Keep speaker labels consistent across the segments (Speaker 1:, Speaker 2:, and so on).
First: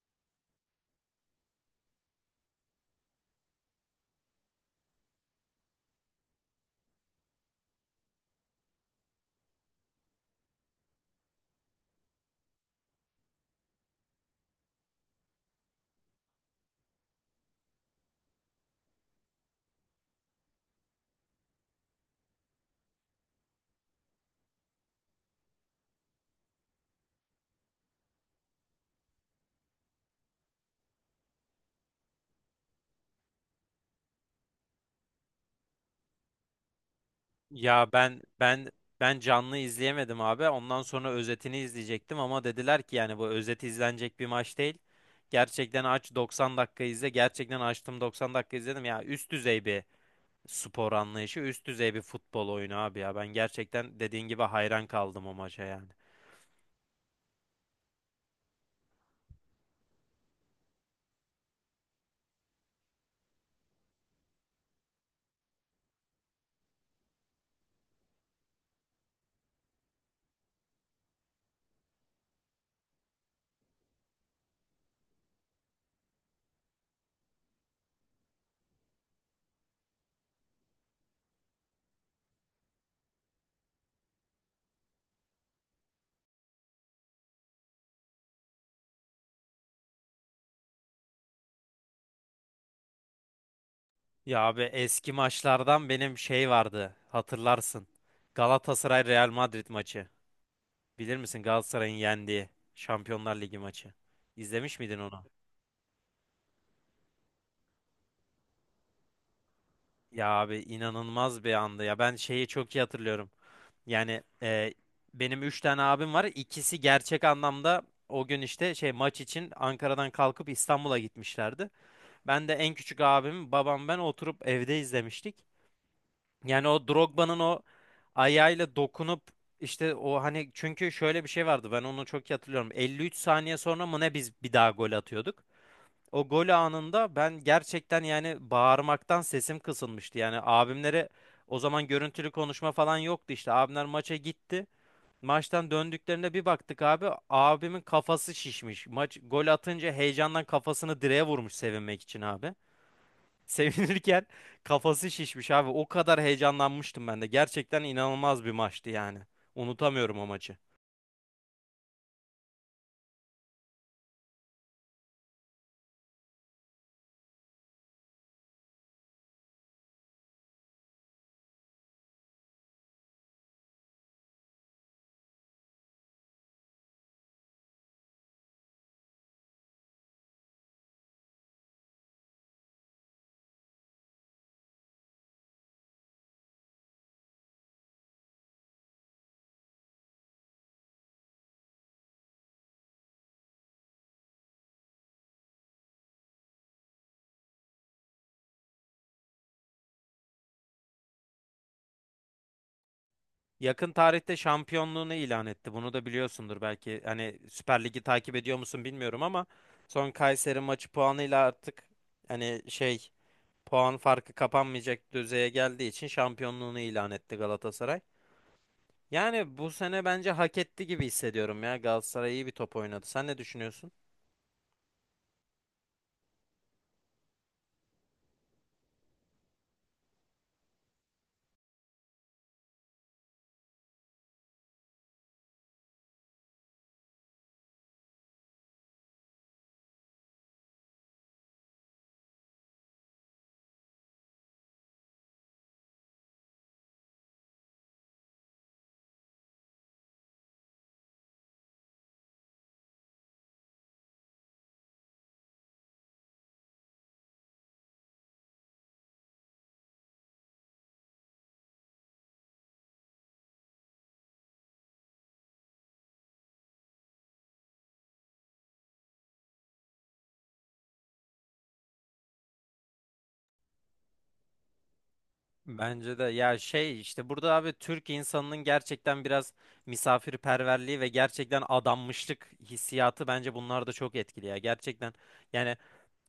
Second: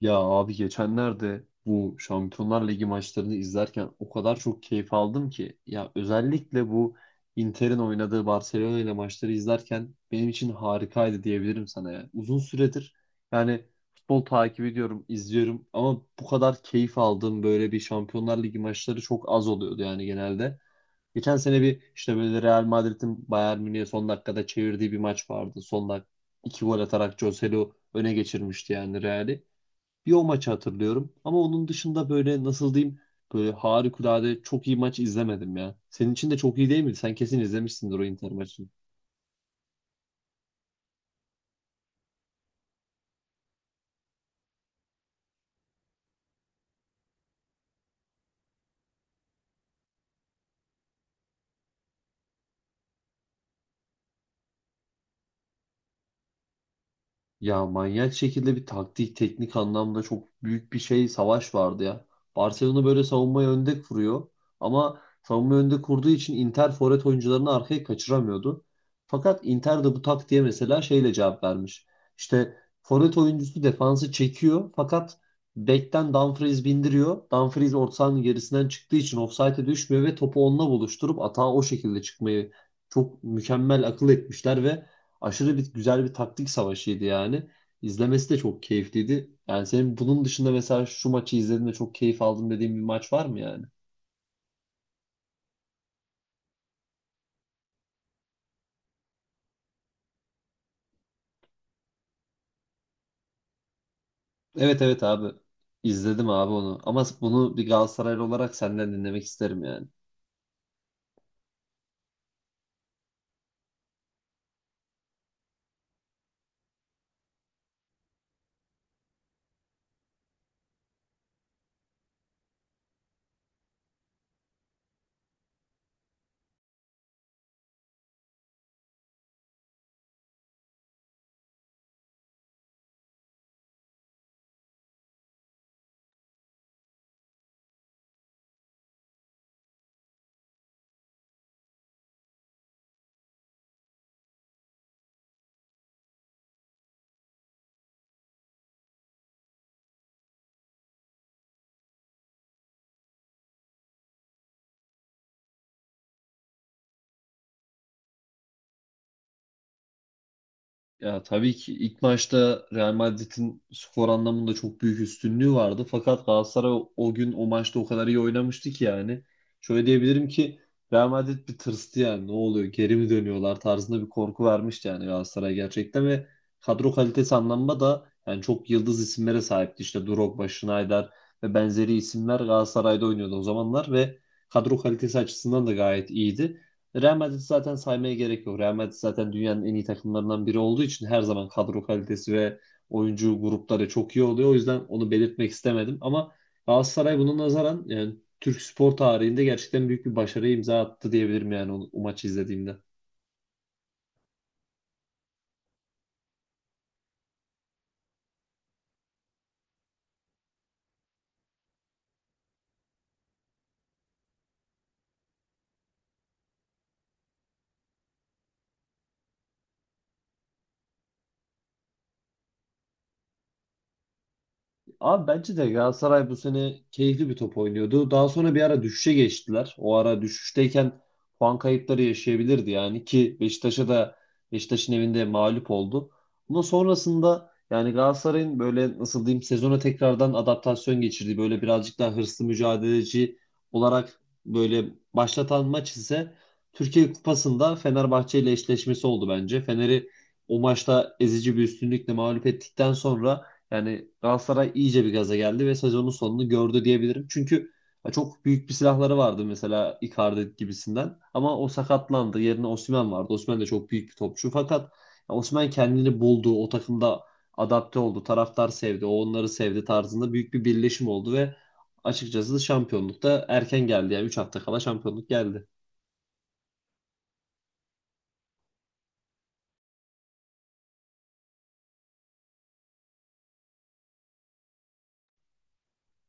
Speaker 1: Ya abi, geçenlerde bu Şampiyonlar Ligi maçlarını izlerken o kadar çok keyif aldım ki ya, özellikle bu Inter'in oynadığı Barcelona ile maçları izlerken benim için harikaydı diyebilirim sana ya. Uzun süredir yani futbol takip ediyorum, izliyorum ama bu kadar keyif aldığım böyle bir Şampiyonlar Ligi maçları çok az oluyordu yani genelde. Geçen sene bir işte böyle Real Madrid'in Bayern Münih'e son dakikada çevirdiği bir maç vardı. Son dakika iki gol atarak Joselu öne geçirmişti yani Real'i. Bir o maçı hatırlıyorum. Ama onun dışında böyle, nasıl diyeyim, böyle harikulade çok iyi maç izlemedim ya. Senin için de çok iyi değil miydi? Sen kesin
Speaker 2: Ya
Speaker 1: izlemişsindir o
Speaker 2: ben
Speaker 1: Inter maçını.
Speaker 2: ben ben canlı izleyemedim abi. Ondan sonra özetini izleyecektim ama dediler ki yani bu özeti izlenecek bir maç değil. Gerçekten aç 90 dakika izle. Gerçekten açtım 90 dakika izledim. Ya üst düzey bir spor anlayışı, üst düzey bir futbol oyunu abi ya. Ben gerçekten dediğin gibi hayran kaldım o maça yani.
Speaker 1: Ya manyak şekilde bir taktik, teknik anlamda çok büyük bir şey, savaş vardı ya. Barcelona böyle savunmayı önde kuruyor, ama savunmayı önde kurduğu için Inter forvet oyuncularını arkaya kaçıramıyordu. Fakat Inter de bu taktiğe mesela şeyle cevap vermiş. İşte forvet oyuncusu defansı çekiyor, fakat bekten Dumfries bindiriyor. Dumfries orta sahanın gerisinden çıktığı için ofsayte düşmüyor ve topu onunla buluşturup atağa o şekilde çıkmayı çok mükemmel akıl etmişler ve aşırı bir güzel bir taktik savaşıydı yani. İzlemesi de çok keyifliydi. Yani senin bunun dışında mesela şu maçı izlediğimde çok keyif aldım dediğin bir maç var mı yani?
Speaker 2: Ya abi eski maçlardan benim şey vardı. Hatırlarsın. Galatasaray Real Madrid maçı. Bilir misin Galatasaray'ın yendiği Şampiyonlar Ligi maçı. İzlemiş
Speaker 1: Evet,
Speaker 2: miydin
Speaker 1: evet
Speaker 2: onu?
Speaker 1: abi. İzledim abi onu. Ama bunu bir Galatasaraylı olarak senden dinlemek isterim yani.
Speaker 2: Ya abi inanılmaz bir andı ya. Ben şeyi çok iyi hatırlıyorum. Yani benim 3 tane abim var. İkisi gerçek anlamda o gün işte şey maç için Ankara'dan kalkıp İstanbul'a gitmişlerdi. Ben de en küçük abim, babam ben oturup evde izlemiştik. Yani o Drogba'nın o ayağıyla dokunup işte o hani çünkü şöyle bir şey vardı. Ben onu çok iyi hatırlıyorum. 53 saniye sonra mı ne biz bir daha gol atıyorduk. O gol anında ben gerçekten yani bağırmaktan sesim kısılmıştı. Yani abimlere o zaman görüntülü konuşma falan yoktu işte. Abimler maça gitti. Maçtan döndüklerinde bir baktık abi abimin kafası şişmiş. Maç gol atınca heyecandan kafasını direğe vurmuş sevinmek için abi. Sevinirken kafası şişmiş abi. O kadar heyecanlanmıştım ben de. Gerçekten inanılmaz bir maçtı yani. Unutamıyorum o maçı.
Speaker 1: Ya tabii ki ilk maçta Real Madrid'in skor anlamında çok büyük üstünlüğü vardı. Fakat Galatasaray o gün o maçta o kadar iyi oynamıştı ki yani. Şöyle diyebilirim ki Real Madrid bir tırstı yani. Ne oluyor? Geri mi dönüyorlar tarzında bir korku vermişti yani Galatasaray gerçekten, ve kadro kalitesi anlamında da yani çok yıldız isimlere sahipti. İşte Drogba, Schneider ve benzeri isimler Galatasaray'da oynuyordu o zamanlar ve kadro kalitesi açısından da gayet iyiydi. Real Madrid zaten, saymaya gerek yok. Real Madrid zaten dünyanın en iyi takımlarından biri olduğu için her zaman kadro kalitesi ve oyuncu grupları çok iyi oluyor. O yüzden onu belirtmek istemedim. Ama Galatasaray buna nazaran yani Türk spor tarihinde gerçekten büyük bir başarı imza attı diyebilirim yani o maçı izlediğimde.
Speaker 2: Yakın tarihte şampiyonluğunu ilan etti. Bunu da biliyorsundur belki. Hani Süper Lig'i takip ediyor musun bilmiyorum ama son Kayseri maçı puanıyla artık hani şey puan farkı kapanmayacak düzeye geldiği için şampiyonluğunu ilan etti Galatasaray. Yani bu sene bence hak etti gibi hissediyorum ya. Galatasaray iyi bir top oynadı. Sen ne düşünüyorsun?
Speaker 1: Abi, bence de Galatasaray bu sene keyifli bir top oynuyordu. Daha sonra bir ara düşüşe geçtiler. O ara düşüşteyken puan kayıpları yaşayabilirdi yani, ki Beşiktaş'a da, Beşiktaş'ın evinde mağlup oldu. Ama sonrasında yani Galatasaray'ın böyle, nasıl diyeyim, sezona tekrardan adaptasyon geçirdiği, böyle birazcık daha hırslı, mücadeleci olarak böyle başlatan maç ise Türkiye Kupası'nda Fenerbahçe ile eşleşmesi oldu bence. Fener'i o maçta ezici bir üstünlükle mağlup ettikten sonra yani Galatasaray iyice bir gaza geldi ve sezonun sonunu gördü diyebilirim. Çünkü çok büyük bir silahları vardı mesela, Icardi gibisinden. Ama o sakatlandı. Yerine Osimhen vardı. Osimhen de çok büyük bir topçu. Fakat Osimhen kendini buldu. O takımda adapte oldu. Taraftar sevdi, o onları sevdi tarzında büyük bir birleşim oldu ve açıkçası şampiyonlukta erken geldi. Yani 3 hafta kala şampiyonluk geldi.
Speaker 2: Bence de ya şey işte burada abi Türk insanının gerçekten biraz misafirperverliği ve gerçekten adanmışlık hissiyatı bence bunlar da çok etkili ya. Gerçekten yani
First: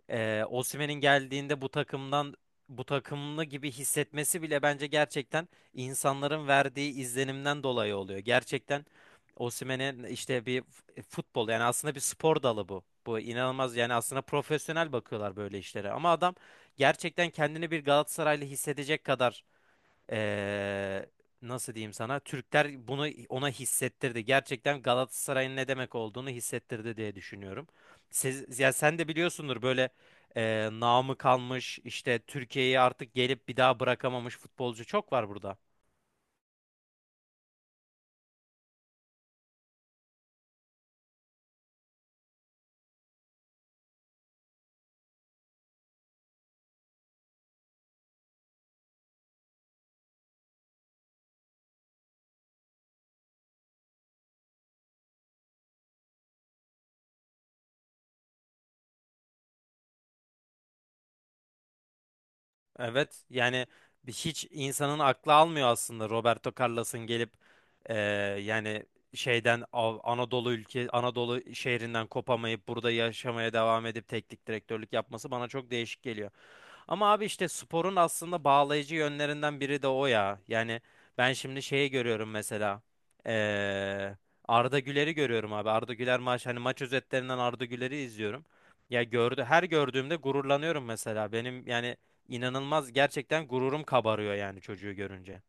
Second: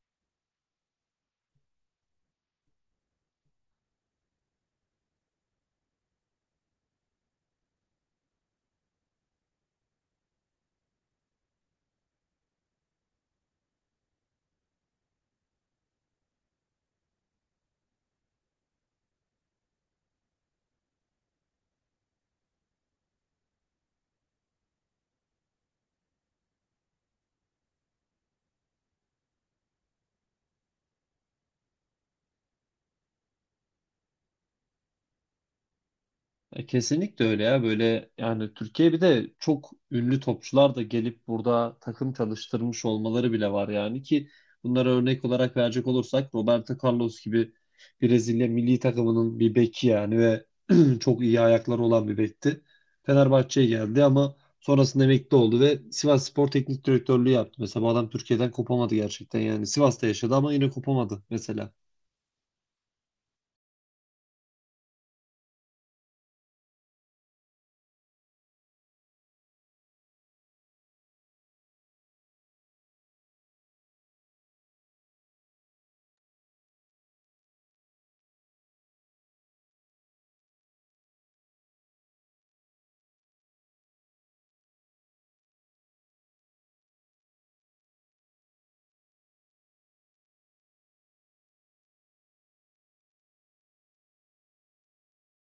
Speaker 2: Osimhen'in geldiğinde bu takımdan bu takımlı gibi hissetmesi bile bence gerçekten insanların verdiği izlenimden dolayı oluyor. Gerçekten Osimhen'in işte bir futbol yani aslında bir spor dalı bu. Bu inanılmaz yani aslında profesyonel bakıyorlar böyle işlere ama adam gerçekten kendini bir Galatasaraylı hissedecek kadar ee, nasıl diyeyim sana? Türkler bunu ona hissettirdi. Gerçekten Galatasaray'ın ne demek olduğunu hissettirdi diye düşünüyorum. Ya sen de biliyorsundur böyle namı kalmış işte Türkiye'yi artık gelip bir daha bırakamamış futbolcu çok var burada.
Speaker 1: Kesinlikle öyle ya. Böyle yani Türkiye bir de çok ünlü topçular da gelip burada takım çalıştırmış olmaları bile var yani, ki bunlara örnek olarak verecek olursak Roberto Carlos gibi, Brezilya milli takımının bir beki yani, ve çok iyi ayakları olan bir bekti. Fenerbahçe'ye geldi, ama sonrasında emekli oldu ve Sivasspor Teknik Direktörlüğü yaptı. Mesela bu adam Türkiye'den kopamadı gerçekten yani, Sivas'ta yaşadı ama yine kopamadı mesela.
Speaker 2: Evet yani hiç insanın aklı almıyor aslında Roberto Carlos'un gelip eee, yani şeyden Anadolu ülke Anadolu şehrinden kopamayıp burada yaşamaya devam edip teknik direktörlük yapması bana çok değişik geliyor. Ama abi işte sporun aslında bağlayıcı yönlerinden biri de o ya. Yani ben şimdi şeyi görüyorum mesela. eee, Arda Güler'i görüyorum abi. Arda Güler maç özetlerinden Arda Güler'i izliyorum. Ya gördü her gördüğümde gururlanıyorum mesela. Benim yani İnanılmaz gerçekten gururum kabarıyor yani çocuğu görünce.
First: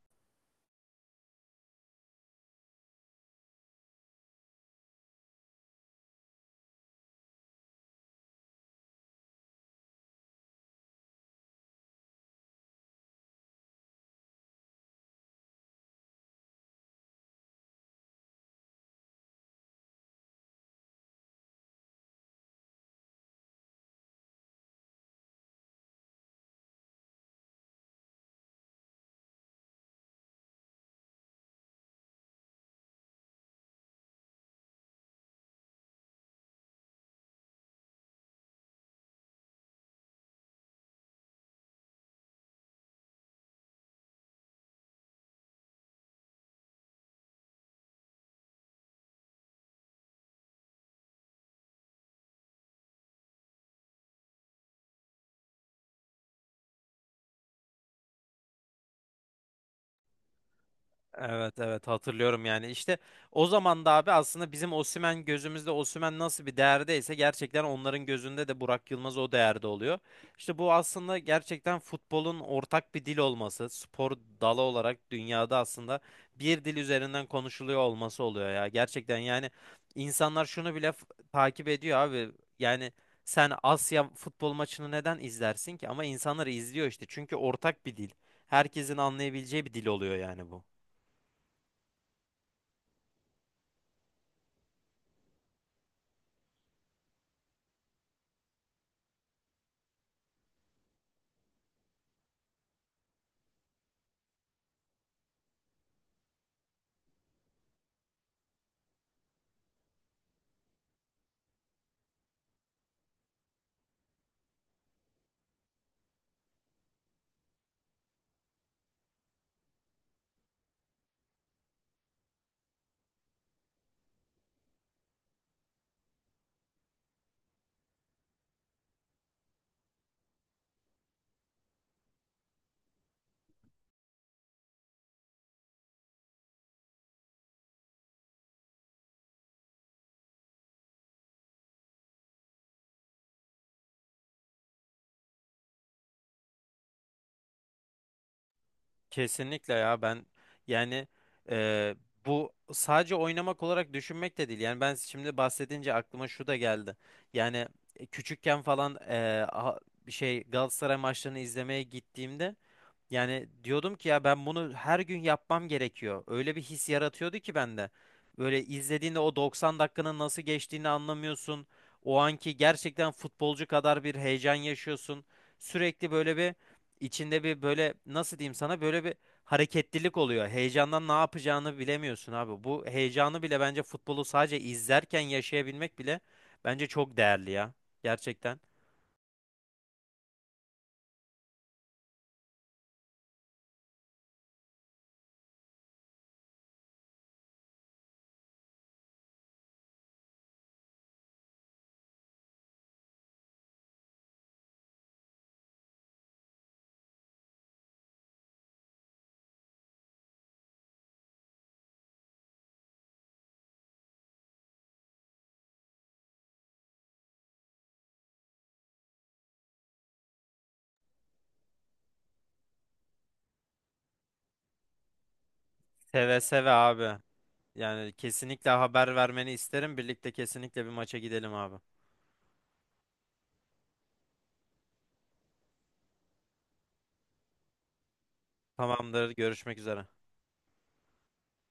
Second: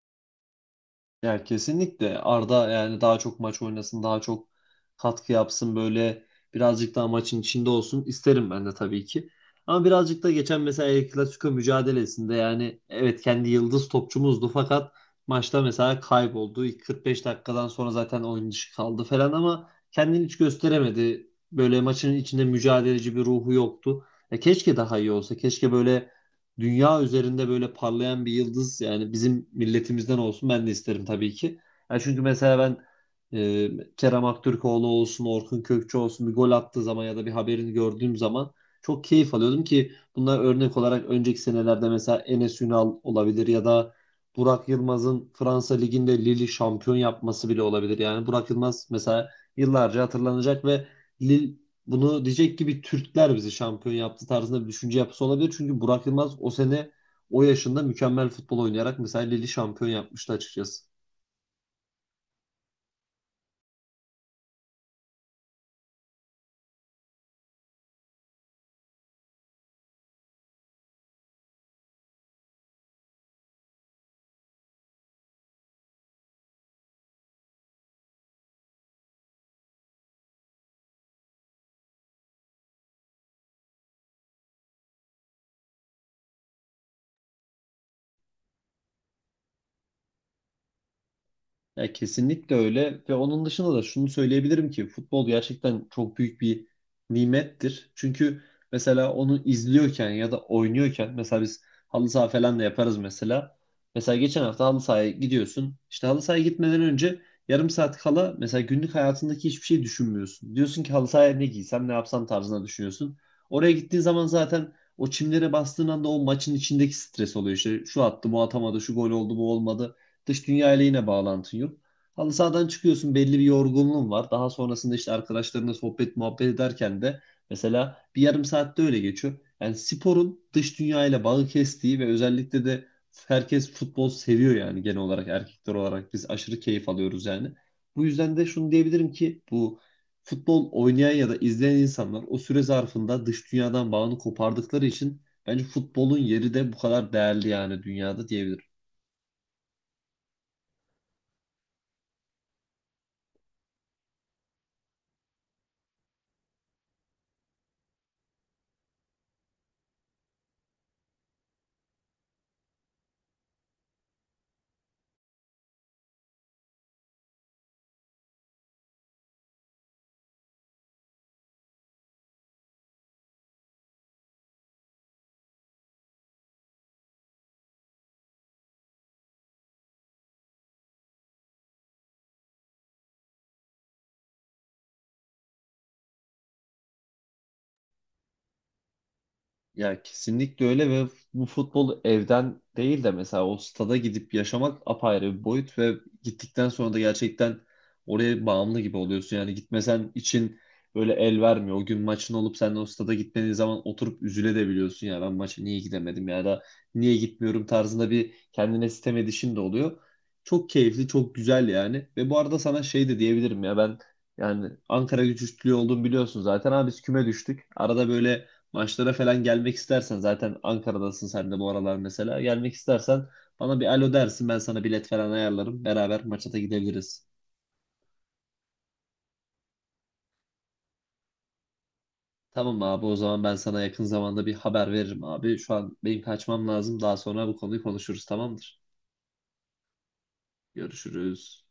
Speaker 1: Ya kesinlikle Arda yani daha çok maç oynasın, daha çok katkı yapsın, böyle birazcık daha maçın içinde olsun isterim ben de tabii ki. Ama birazcık da geçen mesela El Clasico mücadelesinde yani, evet kendi yıldız topçumuzdu fakat maçta mesela kayboldu. İlk 45 dakikadan sonra zaten oyun dışı kaldı falan, ama kendini hiç gösteremedi. Böyle maçın içinde mücadeleci bir ruhu yoktu. Ya keşke daha iyi olsa. Keşke böyle dünya üzerinde böyle parlayan bir yıldız yani bizim milletimizden olsun ben de isterim tabii ki. Yani çünkü mesela ben Kerem Aktürkoğlu olsun, Orkun Kökçü olsun bir gol attığı zaman ya da bir haberini gördüğüm zaman çok keyif alıyordum, ki bunlar, örnek olarak önceki senelerde mesela Enes Ünal olabilir, ya da Burak Yılmaz'ın Fransa Ligi'nde Lille şampiyon yapması bile olabilir. Yani Burak Yılmaz mesela yıllarca hatırlanacak ve Lille bunu diyecek gibi, Türkler bizi şampiyon yaptı tarzında bir düşünce yapısı olabilir. Çünkü Burak Yılmaz o sene o yaşında mükemmel futbol oynayarak mesela Lille'i şampiyon yapmıştı açıkçası.
Speaker 2: Evet evet hatırlıyorum yani işte o zaman da abi aslında bizim Osimhen gözümüzde Osimhen nasıl bir değerdeyse gerçekten onların gözünde de Burak Yılmaz o değerde oluyor. İşte bu aslında gerçekten futbolun ortak bir dil olması, spor dalı olarak dünyada aslında bir dil üzerinden konuşuluyor olması oluyor ya. Gerçekten yani insanlar şunu bile takip ediyor abi. Yani sen Asya futbol maçını neden izlersin ki? Ama insanlar izliyor işte çünkü ortak bir dil. Herkesin anlayabileceği bir dil oluyor yani bu.
Speaker 1: Ya kesinlikle öyle, ve onun dışında da şunu söyleyebilirim ki futbol gerçekten çok büyük bir nimettir. Çünkü mesela onu izliyorken ya da oynuyorken, mesela biz halı saha falan da yaparız mesela. Mesela geçen hafta halı sahaya gidiyorsun. İşte halı sahaya gitmeden önce, yarım saat kala mesela, günlük hayatındaki hiçbir şey düşünmüyorsun. Diyorsun ki halı sahaya ne giysem, ne yapsam tarzına düşünüyorsun. Oraya gittiğin zaman zaten o çimlere bastığın anda o maçın içindeki stres oluyor. İşte şu attı, bu atamadı, şu gol oldu, bu olmadı. Dış dünya ile yine bağlantın yok. Halı sahadan çıkıyorsun, belli bir yorgunluğun var. Daha sonrasında işte arkadaşlarınla sohbet, muhabbet ederken de mesela bir yarım saatte öyle geçiyor. Yani sporun dış dünya ile bağı kestiği, ve özellikle de herkes futbol seviyor yani, genel olarak erkekler olarak biz aşırı keyif alıyoruz yani. Bu yüzden de şunu diyebilirim ki, bu futbol oynayan ya da izleyen insanlar o süre zarfında dış dünyadan bağını kopardıkları için bence futbolun yeri de bu kadar değerli yani dünyada diyebilirim.
Speaker 2: Kesinlikle ya ben yani e, bu sadece oynamak olarak düşünmek de değil. Yani ben şimdi bahsedince aklıma şu da geldi. Yani küçükken falan a- bir şey Galatasaray maçlarını izlemeye gittiğimde yani diyordum ki ya ben bunu her gün yapmam gerekiyor. Öyle bir his yaratıyordu ki bende. Böyle izlediğinde o 90 dakikanın nasıl geçtiğini anlamıyorsun. O anki gerçekten futbolcu kadar bir heyecan yaşıyorsun. Sürekli böyle bir içinde bir böyle nasıl diyeyim sana böyle bir hareketlilik oluyor. Heyecandan ne yapacağını bilemiyorsun abi. Bu heyecanı bile bence futbolu sadece izlerken yaşayabilmek bile bence çok değerli ya. Gerçekten.
Speaker 1: Ya kesinlikle öyle, ve bu futbol evden değil de mesela o stada gidip yaşamak apayrı bir boyut, ve gittikten sonra da gerçekten oraya bağımlı gibi oluyorsun. Yani gitmesen için böyle el vermiyor. O gün maçın olup sen de o stada gitmediğin zaman oturup üzülebiliyorsun. Ya ben maça niye gidemedim, ya da niye gitmiyorum tarzında bir kendine sitem edişin de oluyor. Çok keyifli, çok güzel yani. Ve bu arada sana şey de diyebilirim, ya ben yani Ankara gücü üstlüğü olduğumu biliyorsun zaten. Abi biz küme düştük. Arada böyle maçlara falan gelmek istersen, zaten Ankara'dasın sen de bu aralar mesela. Gelmek istersen bana bir alo dersin, ben sana bilet falan ayarlarım. Beraber
Speaker 2: Seve
Speaker 1: maça da
Speaker 2: seve abi.
Speaker 1: gidebiliriz.
Speaker 2: Yani kesinlikle haber vermeni isterim. Birlikte kesinlikle bir maça gidelim abi.
Speaker 1: Tamam abi, o zaman ben sana yakın zamanda bir haber veririm abi. Şu an benim kaçmam lazım. Daha sonra bu konuyu konuşuruz, tamamdır.
Speaker 2: Tamamdır. Görüşmek üzere.
Speaker 1: Görüşürüz.